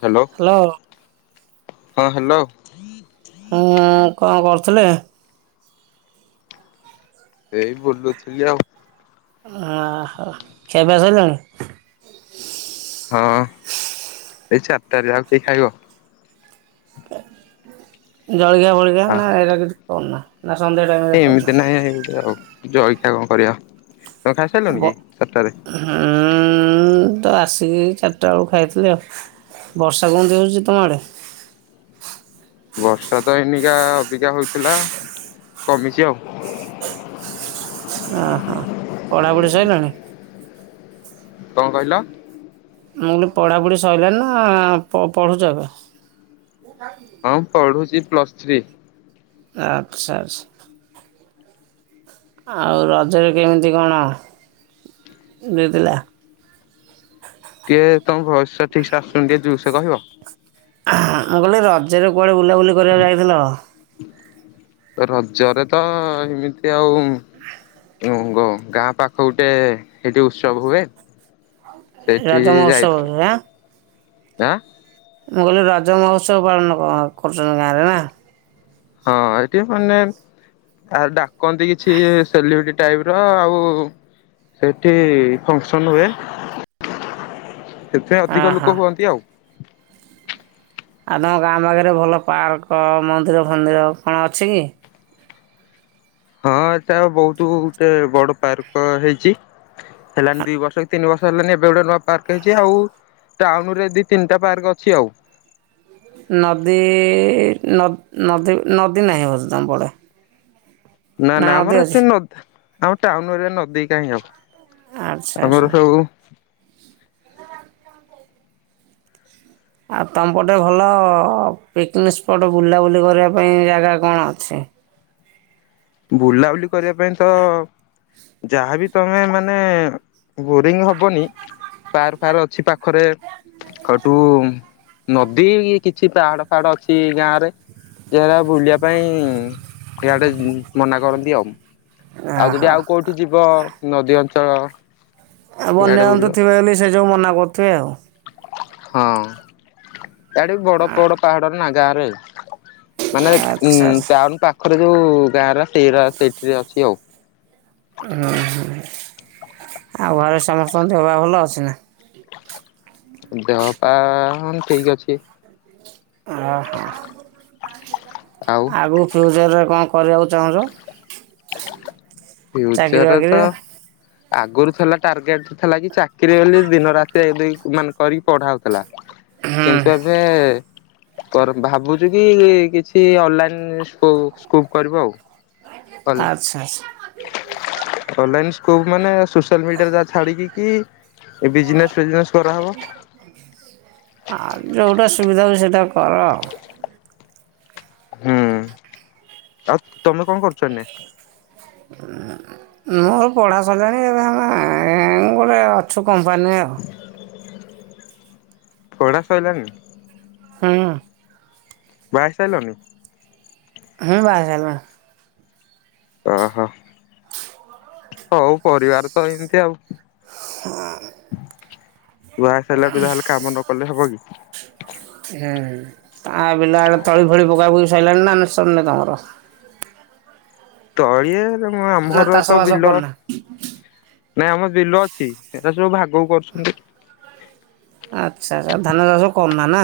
Hello hello. ହଁ hello. ହଁ କଣ କରୁଥିଲେ? ଏଇ ବୁଲୁଥିଲି ଆଉ ଓ ହୋ ଖିଆପିଆ ସରିଲାଣି? ହଁ, ଏଇ ଚାରିଟାରେ ଆଉ କେହି ଖାଇବ? ଜଳଖିଆ ଫଳିକିୟା ଆ ନା ଏଇଟା କିଛି କରନା। ଏମିତି ନାହିଁ ହେମତି ଆଉ ଜଳଖିଆ କଣ କରିବା? ତମେ ଖାଇସାରିଲଣି ବ, କି ଚାରିଟାରେ ହୁଁ ଉ ନ ତ ଆସିକି ଚାରିଟାବେଳେ ଖାଇଥିଲି ଆଉ, ବର୍ଷା କେମିତି ହଉଛି ତମ ଆଡ଼େ? [inaudible] ବର୍ଷା ତ ଏଇନିକା ଅବିକା ହଉଥିଲା କମିଛି ଆଉ। ଓହଃ ପଢାପଢି ସଇଲାଣି? କଁ କହିଲ? ମୁଁ କହିଲି ପଢ଼ାପଢ଼ି ସଇଲାନି ନା, ପଢୁଛ ଏବେ? ହଁ, ପଢୁଛି ପ୍ଲସ୍ ଥ୍ରୀ। ଆଚ୍ଛା, ଆଚ୍ଛା। ଆଉ ରଜରେ କେମିତି କଣ? ଦେଇଥିଲା? ଟିକେ ତମ ଭବିଷ୍ୟତ ଠିକ ସେ ଆସୁଛନ୍ତି ଟିକେ ଯୋର ସେ କହିବ? ମୁଁ କହିଲି ରଜରେ କୁଆଡେ ବୁଲାବୁଲି କରିବାକୁ ଯାଇଥିଲ? ରଜରେ ତ ଏମିତି ଆଉ ଉଁ ଗଁ ଗାଁ ପାଖ ଗୋଟେ ସେଠି ଉତ୍ସବ ହୁଏ। ସେଇଠି ରଜ ଯାଇଥିଲୁ ମହୋତ୍ସବରେ ଆଁ? ଆଁ? ମୁଁ କହିଲି ରଜ ମହୋତ୍ସବ ପାଳନ କରୁଛନ୍ତି ଗାଁ, ରେ ନା? ହଁ ଏଇଠି ମାନେ ଆହା, ଡାକନ୍ତି କିଛି ସେଲିବ୍ରେଟି ଟାଇପ ର ଆଉ ସେଠି ଫଙ୍କସନ ହୁଏ। [inaudible] ସେଥିପାଇଁ ଅଧିକ ଓହୋ। ଲୋକ ହୁଅନ୍ତି ଆଉ। ଆଉ ତମ ଗାଁ ପାଖରେ ଭଲ ପାର୍କ, ମନ୍ଦିର ଫନ୍ଦିର କଣ ଅଛି କି? ହଁ, ଏତା ବହୁତ ଗୋଟେ ବଡ ପାର୍କ ହେଇଛି। ହେଲାନି ଦୁଇ ବର୍ଷ କି ତିନି ବର୍ଷ ହେଲାନି ଏବେ ଗୋଟେ ନୂଆ ପାର୍କ ହେଇଛି ଆଉ ଟାଉନ ରେ ଦି, ତିନିଟା ପାର୍କ ଅଛି ଆଉ। ନଦୀ, ନଦୀ, ନଦୀ, ନାହିଁ ବୋଧେ ତମ ପଟେ। ନା, ନା ନଦୀ ଆମର ଅଛି? ଏଠି ନ ଆମ ଟାଉନ ଏରିଆ ନଦୀ କାହିଁ ଆଚ୍ଛା ହବ। ଆଚ୍ଛା। ଆମରସବୁ ଆଉ ତମ ପଟେ ଭଲ ପିକନିକ ସ୍ପଟ ବୁଲାବୁଲି କରିବା ପାଇଁ ଜାଗା କଣ ଅଛି? ବୁଲାବୁଲି କରିବା ପାଇଁ ତ ଯାହାବି ତମେ ମାନେ ବୋରିଙ୍ଗ ହବନି। ପାର୍କ, ଫାର୍କ ଅଛି ପାଖରେ ଖଟୁ ନଦୀ କିଛି ପାହାଡ, ଫାହାଡ଼, ଅଛି ଗାଁ ରେ [unintelligible] ବୁଲିବା ପାଇଁ ଆଡ଼େ ମନା କରନ୍ତି ଆଉ,। ଆଉ ଯଦି ଓହୋ। ଆଉ କୋଉଠି ଯିବ ନଦୀ ଅଞ୍ଚ ଆଉ ବନ୍ୟଜନ୍ତୁ ଥିବେବୋଲି ସେ ଯୋଗୁଁ ମନା କରୁଥିବେ ଆଉ। ହଁ, ୟାଡେ ବି ବଡ଼, ବଡ, ପାହାଡ ନା ଗାଁରେ। ମାନେ, ଆଚ୍ଛା ଆଚ୍ଛା। ଟାଉନ ପାଖରେ ଯୋଉ ଗାଁରା ସେଗୁରା ସେଇଠିରେ ଅଛି ଆଉ। ଉଁ, ହୁଁ। ଆଉ, ଘରେ ସମସ୍ତଙ୍କ ଦେହପା ଭଲ ଅଛି ନା? ଦେହପା ହଁ, ଠିକ ଅଛି। ଆ ହା, ଆଉ ଆଗକୁ ଫିଉଚର୍ ରେ କଣ? କରିବାକୁ ଚାହୁଁଛ। ଚାକିରି ଫ୍ୟୁଚରରେ, ବାକିରି ତ ଆଗରୁ ଥିଲା ଟାର୍ଗେଟ ଥିଲା କି ଚାକିରି ବୋଲି ଦିନ ରାତି ଏକ, ଦୁଇ, ମାନେ କରିକି ପଢା ହଉଥିଲା। ହୁଁ କିନ୍ତୁ, ଏବେ ଭାବୁଛୁ କି କିଛି ଅନଲାଇନ ସ୍କୁ ସ୍କୁବ କରିବୁ ଆଉ। ଅନ ଆଚ୍ଛା ଆଚ୍ଛା ଅନଲାଇନ ସ୍କୁବ ମାନେ ସୋସିଆଲ ମିଡିଆରେ ଯାହା ଛାଡିକି ଏ ବିଜନେସ ଫିଜନେସ୍ କରାହବ। ଆଉ ଯୋଉଟା ସୁବିଧା ହବ ସେଇଟା କର ଆଉ। ହୁଁ ଆଉ ତମେ କଣ କରୁଛ ଏଇନେ? ମୋର ପଢ଼ା ସାରିଲାଣି ଏବେ ଆମେ ଗୋଟେ ଅଛୁ କମ୍ପାନୀରେ ଆଉ। [inaudible] ହୁଁ। ବାହା ହେଇ ସାରିଲଣି? ହୁଁ ବାହା ହେଲିଣି। ଆ ହ। ହଉ ପରିବାର ତ ଏମିତି ଆଉ। ହୁଁ। ବାହାହେଇ ସାରିଲେ ତ ଯାହେଲେ କାମ ନ କଲେ ହବ କି? ତା ବିଲ ଆଡେ ତଳି ଫଳି ପକା ପକି ସାଇଲାଣି ନା ନା ସରିନି ତମର? ତଳି ଇ ନା ଆମର ଚାଷ ତ ବାସ ବିଲ କରୁନା ନାଇଁ ଆମ ବିଲ ଛି ସେରା ସବୁ ଭାଗକୁ କରୁଛନ୍ତି। ଆଚ୍ଛା ଧାନ ଚାଷ କରୁନ ନା?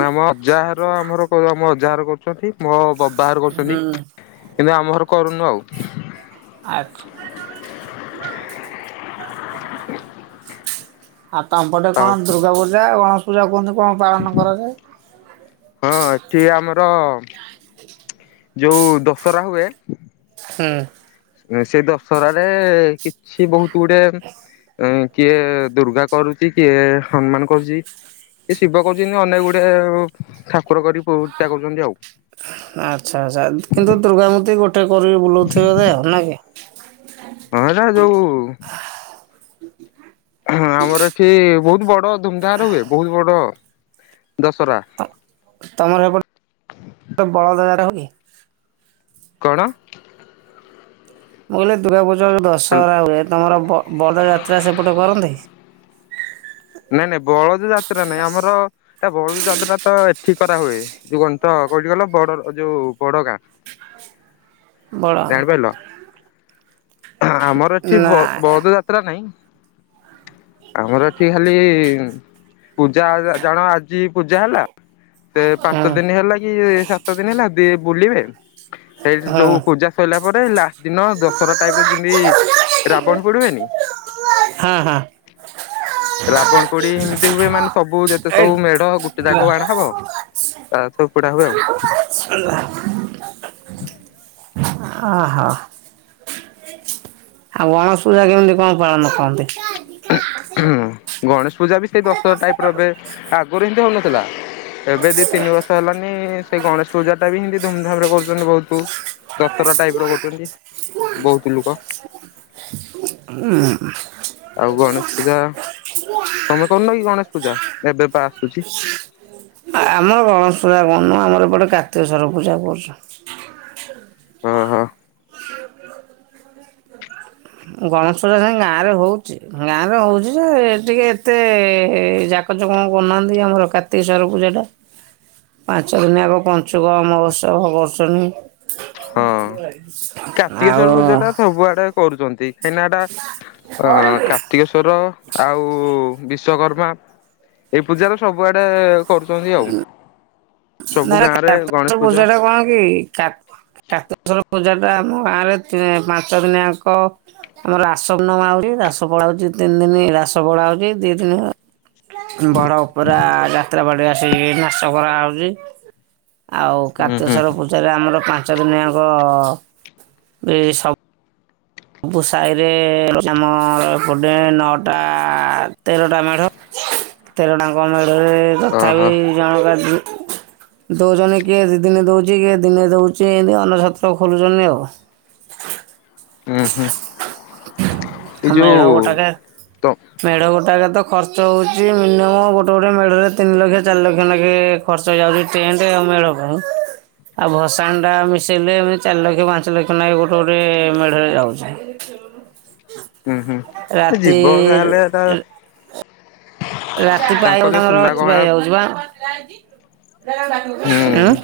ନା ମ ଅଜାଘର ଆମର ଆମ ଅଜା ଘର କରୁଛନ୍ତି ମୋ କ ବାହାର ହୁଁ। କରୁଛନ୍ତି, କିନ୍ତୁ ଆମ ଘର କରୁନୁ ଆଉ [unintelligible] ଆଉ ତମପଟେ କଣ ଆଉ ଦୁର୍ଗା ପୂଜା, ଗଣେଶ ପୂଜା କୁହନ୍ତୁ ହଁ, ଏଠି ଆମର ଯୋଉ ଦଶହରା ହୁଏ [unintelligible] ସେଇ ଦଶହରାରେ କିଛି ବହୁତ ଗୁଡେ ଇଁ କିଏ ଦୁର୍ଗା କରୁଛି? କିଏ ହନୁମାନ କରୁଛି? କିଏ ଶିବ କରଛନ୍ତି? ଅନେକ ଗୁଡେ କରି ପୂଜା କରୁଛନ୍ତି ଆଉ ଆଛା, ଆଛା, କିନ୍ତୁ ଦୁର୍ଗା ମୂର୍ତ୍ତି ଗୋ ଗୋଟେ କରିକି ବୁଲଉ ଥିବେ ଆଉ, ନାଇ କି? ହଁ, ଏଟା ଯଉ ହଁ, ଆମର ଏଠି ବହୁତ ବଡ ଧୁମଧାମ ରେ ହୁଏ, ବହୁତ ବଡ ଦଶହରା [unintelligible] କଣ? ମୁଁ କହିଲି ଦୂର୍ଗା ପୂଜା ଦଶହରା ହୁଏ, ତମର ବ ବଡ ଯାତ୍ରା ସେପଟେ କରନ୍ତି? ନାଇଁ ନାଇଁ ବଳଦ ଯାତ୍ରା ନାଇଁ, ଆମର ଏ ବଳଦ ଯାତ୍ରା ତ, ଏଠି କରା ହୁଏ ଯୋଉ କଣ ତ, କୋଉଠି କହିଲ -ବଡ ଯ ବଡ ଗାଁ ବଡ଼ ଜାଣିପାରିଲ ଆମର ଏଠି ବ ବଲଦ ଯାତ୍ରା ନାହିଁ [unintelligible] ଆମର ଏଠି ଖାଲି ପୂଜା ଜ ଜାଣ, ଆଜି ପୂଜା ହେଲା ସେ ହୁଁ ପାଞ୍ଚ ଦିନ ହେଲା କି, ସାତ ଦିନ ହେଲା ଦି ବୁଲିବେ। ସେଇ ହୁଁ ଯୋଉ ପୂଜା ସଇଲା ପରେ ଲାଷ୍ଟ ଦିନ ଦଶରା ଟାଇପ ର ଯେମିତି ରାବଣ ପୋଡି ହୁଏନି? ହଁ ହଁ। [unintelligible] [unintelligible] ରାବଣ ପୋଡି ଏମିତି ହୁଏ ମାନେ ସବୁ ଯେତେ ସବୁ ମେଢ ଗୋଟେ ଜାଗାକୁ ଆଣାହବ ତା ସବୁ ପୋଡା ହୁଏ ଆଉ। ହଁ, ହୋ ଆଉ ଗଣେଶ ପୂଜା କେମିତି କଣ ପାଳନ କରନ୍ତି? ଗଣେଶ ପୂଜା ବି ସେଇ ଦଶ ଟାଇପର ଏବେ, ଆଗରୁ ଏମତି ହଉନଥିଲା। ଏବେ ଦି ତିନି ବର୍ଷ ହେଲାନି, ସେଇ ଗଣେଶ ପୂଜା ଟା ବି ହିନ୍ ତି ଧୁମଧାମ ରେ କରୁଛନ୍ତି ବହୁତ। ଦଶହରା ଟାଇପର କରୁଛନ୍ତି, ବହୁତ ଲୋକ ଉଁ ହୁଁ ଆଉ ଗଣେଶ ପୂଜା? ତମେ କରୁନ କି ଗଣେଶ ପୂଜା? ଏବେ ପା ଆସୁଛି? ଆମର ଗଣେଶ ପୂଜା କଣନୁଁ, ଆମର ଏପଟେ କାର୍ତ୍ତିକେଶ୍ଵର ପୂଜା କରୁଛୁ। ହଁ ହଁ। ଗଣେଶ ପୂଜା ତାଙ୍କ ଗାଁରେ ହଉଛି, ଗାଁରେ ହଉଛି ଯେ ଟିକେ ଏତେ କାକଚ କଣ କରୁନାହାନ୍ତି, ଆମର କାର୍ତ୍ତିକେଶ୍ଵର ପୂଜାଟା ପାଞ୍ଚ ଦିନ ଆଗ ପଞ୍ଚୁକ ଅମାବାସ୍ୟା କରୁସନ୍ତି। ହଁ ଆଉ କାର୍ତ୍ତିକେଶ୍ଵର ପୂଜାଟା ସବୁଆଡେ କରୁଛନ୍ତି। ହେଇନାଟା ଅ କାର୍ତ୍ତିକେଶ୍ଵର ଆଉ ବି ବିଶ୍ୱକର୍ମା, ଏଇ ପୂଜାର ସବୁଆଡେ କରୁଛନ୍ତି ଆଉ ସବୁ ଗାଁ ରେ [unintelligible] ଗଣେଶ ପୂଜା ଟା କଣ କି [unintelligible] କାର୍ତ୍ତିକେଶ୍ଵର ପୂଜା ଟା ଆମ ଗାଁରେ ତି ପାଞ୍ଚ ଦିନିଆଙ୍କ ଆମର ଆସନମା ହୁଏ। ରାଷ ପଳା ହଉଛି ତିନି ଦିନି, ରାସ ପଳା ହଉଛି ଦି ଦିନ ବଡ ଅପେରା ଯାତ୍ରା ପାର୍ଟି ଆସି କି ନାଚ କରାହଉଛି। ଆଉ ହୁଁ ହୁଁ କାର୍ତ୍ତିସର ପୂଜାରେ ଆମର ପାଞ୍ଚ ଦିନିଆଙ୍କ ବି ସବୁ ସବୁ ସାାହିରେ ଆମର ଏପଟେ ନଅଟା, ତେରଟା ମେଢ ତେର ଟାଙ୍କ ମେଢରେ ତଥାପି ଓହୋ ଜଣକା ଦଉଛନ୍ତି, କିଏ ଦି ଦିନେ ଦଉଛି, କିଏ ଦିନେ ଦଉଛି, ଏମତି ଅନ୍ନ ଛତ୍ର ଖୋଲୁଛନ୍ତି ଆଉ। [unintelligible] ଉଁ ହୁଁ [inaudible] ଏଇ ଆ ମେଢ ଯୋଉ ଗୋଟାକେ ତ ମେଢ ଗୋଟ୍ ଟା ତ ଖର୍ଚ୍ଚ ହଉଛି ମିନିମମ୍ ଗୋଟେ ଗୋଟେ ମେଢରେ ତିନି ଲକ୍ଷ, ଚାରି ଲକ୍ଷ ଲେଖେ ଖର୍ଚ୍ଚ ହେଇ ଯାଉଛି। [unintelligible] ଆଉ ଭସାଣିଟା ମିଶେଇଲେ, ଏମତି ଚାରି ଲକ୍ଷ ପାଞ୍ଚ ଲକ୍ଷ ନେଖେ ଗୋଟେ ଗୋଟେ ମେଢରେ ଯାଉଛି। ହୁଁ, ହୁଁ, ରାତି ଯିବ ଯାହେଲେ ତା ରାତି ପାଇଲେ ତାଙ୍କର ରାତି ପାଇ ଯାଉଛି ବା ଉଁ ହୁଁ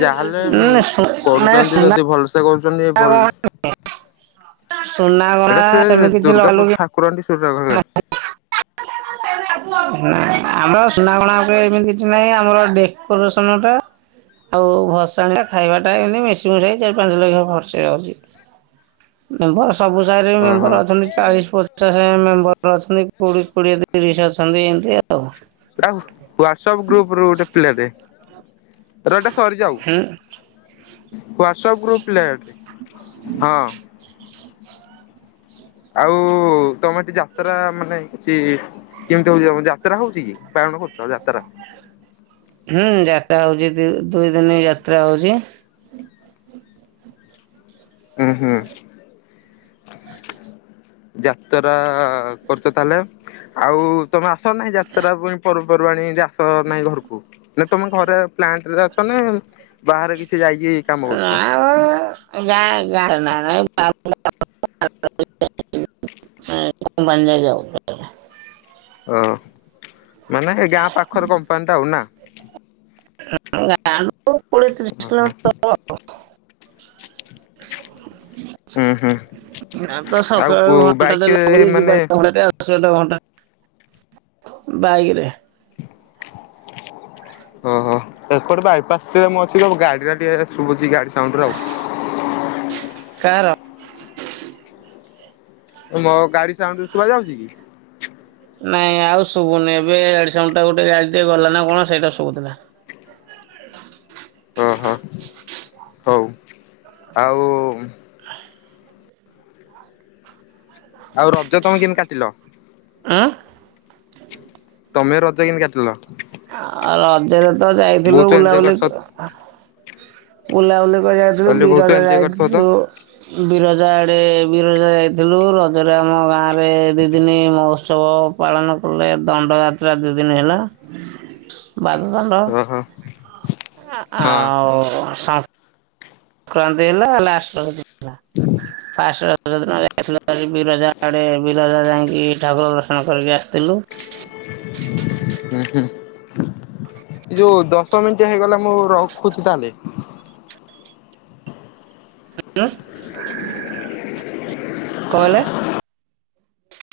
ଯାହାହେଲେ, ନା ସୁ- ନା କରୁଛନ୍ତି ସୁନା ଯଦି ଭଲସେ କରୁଛନ୍ତି ଭଲ ସୁନା ଗଣା ଏଇଟା ସେ ସେମିତି କିଛି ଦୁର୍ଗା ଲଗାଲୁଗି ଠାକୁରାଣୀ ସୁର [unintelligible] ନା ଆମର ସୁନା ଗଣା ଉପରେ ଏମିତି କିଛି ନାହିଁ, ଆମର ଡେକୋରେସନଟା ଆଉ ଭସାଣିଟା, ଖାଇବାଟା, ଏମିତି ମିଶିମିଶାକି ଚାରି ପାଞ୍ଚ ଲକ୍ଷ ଖର୍ଚ୍ଚ ଯାଉଛି। ମେମ୍ବର ସବୁ ସାର ଓହୋ ମେମ୍ବର ଅଛନ୍ତି ଚାଳିଶ ପଚାଶ ମେମ୍ବର ଅଛନ୍ତି, କୋଡିଏ କୋଡିଏ ଦ ତିରିଶି ଅଛନ୍ତି, ଏମିତି ଆଉ ଆଉ ହ୍ୱାଟ୍ସଆପ୍ ଗ୍ରୁପରୁ ଗୋଟେ ପିଲାଟେ ର ଏଟା ସରିଯାଉ, ହୁଁ ହ୍ବାଟ୍ସଆପ୍ ଗ୍ରୁପ ପିଲାଟେ ହଁ ଆଉ ତମେ ଏଠି ଯାତ୍ରା ମାନେ ସେ କେମିତି ହଉଛିମ, ଯାତ୍ରା ହଉଛି କି? ପାଳନ କରୁଛ ଯାତ୍ରା ହୁଁ ଯାତ୍ରା ହଉଛି, ଦି ଦୁଇ ଦିନ ଯାତ୍ରା ହଉଛି। ଉଁ ହୁଁ ଯାତରା କରୁଚ ତାହେଲେ, ଆଉ ତମେ ଚା ନାହିଁ ଯାତ୍ରା ପାଇଁ ପର୍ବପର୍ବାଣି ଜାସ ନାହିଁ ଘରକୁ ନା ତମେ ଘରେ ପ୍ଲାଣ୍ଟରେ ଅ ଛ ମାନେ ବାହାରେ କିଛି ଯାଇକି କାମ କରୁଛୁ। ଯା [unintelligible] [unintelligible] ଯାଉ ଓ, ମାନେ ଏ ଗାଁ ପାଖର କମ୍ପାନିଟା ହଉ ନା? ଗାଁ ଠୁ କୋଡ଼ିଏ ତିରିଶ ଓହୋ କିଲୋମିଟର। ଉଁ ହୁଁ। ଆ ତ ଆଉ ସକାଳୁ ଘଣ୍ଟା ଟେ ବାଇକରେ ଲାଗୁଚି, ମାନେ ଯିବାଟା ଘଣ୍ଟା ଟେ ଆସିବା ଟା ଘଣ୍ଟା ବାଇକରେ ଓହୋ, ଏ କଡେ ବାଇପାସ ରେ ମୁଁ ଅଛି ସବୁ ଗାଡିରେ ଟିକେ ଶୁଭୁଛି ଗା ସାଉଣ୍ଡ ଗୁରା ଆଉ। କାହାର? ମୋ ଗାଡି ସାଉଣ୍ଡ ଶୁଭା ଯାଉଛି କି? ନାଇଁ ଆଉ ଶୁଭୁନି, ଏବେ ଗାଡ଼ି ସାଉଣ୍ଡ ଟା ଗୋଟେ ଗାଡି ଟେ ଗଲା ନା କଣ, ସେଇଟା ଶୁଭୁଥିଲା। [unintelligible] ଓହୋ, ହଉ ଆଉ ଆଉ ରଜ ତମେ କେମିତି କାଟିଲ? ଆଁ ତମେ ରଜ କେମତି କାଟିଲ? ଆଉ ରଜରେ ତ ଯାଇଥିଲୁ, ବହୁତ ଏଞ୍ଜୟ ବୁଲାବୁଲି କରିଥିବ ବୁଲାବୁଲି ଯାଇଥିଲୁ, କହିଲେ ବହୁତ ବିରଜା ଏଞ୍ଜୟ କରିଥିବ ତ ଯାଇଥିଲୁ, ବିରଜା ଆଡ଼େ ଗୋଟେ ବିରଜା ଯାଇଥିଲୁ, ରଜରେ ଆମ ଗାଁ ରେ ଦି ଦିନି ମହୋତ୍ସବ ପାଳନ କଲେ। ଦଣ୍ଡ ଯାତ୍ରା ଦୁ ଦିନ ହେଲା, ବାଦ ଦଣ୍ଡ। ଓହୋ। ହଁ ଆ-ଆଉ ସ ସଂକ୍ରାନ୍ତି ହେଲା, ଲାଷ୍ଟ ରଜ ଦିନ ହେଲା ଫାର୍ଷ୍ଟ ର ରଜ ଦିନ ଯାଇଥିଲୁ ବିରଜା ଆଡେ ବିରଜା ଯାଇକି ଠାକୁର ଦର୍ଶନ କରିକି ଆସିଥିଲୁ। [inaudible] ହୁଁ ହୁଁ। ଏ ଯୋଉ ଦଶ ମିନିଟ୍ ହେଇଗଲା ମୁଁ ରଖୁଛି ତାହେଲେ। ହୁଁ କଣ କହିଲେ?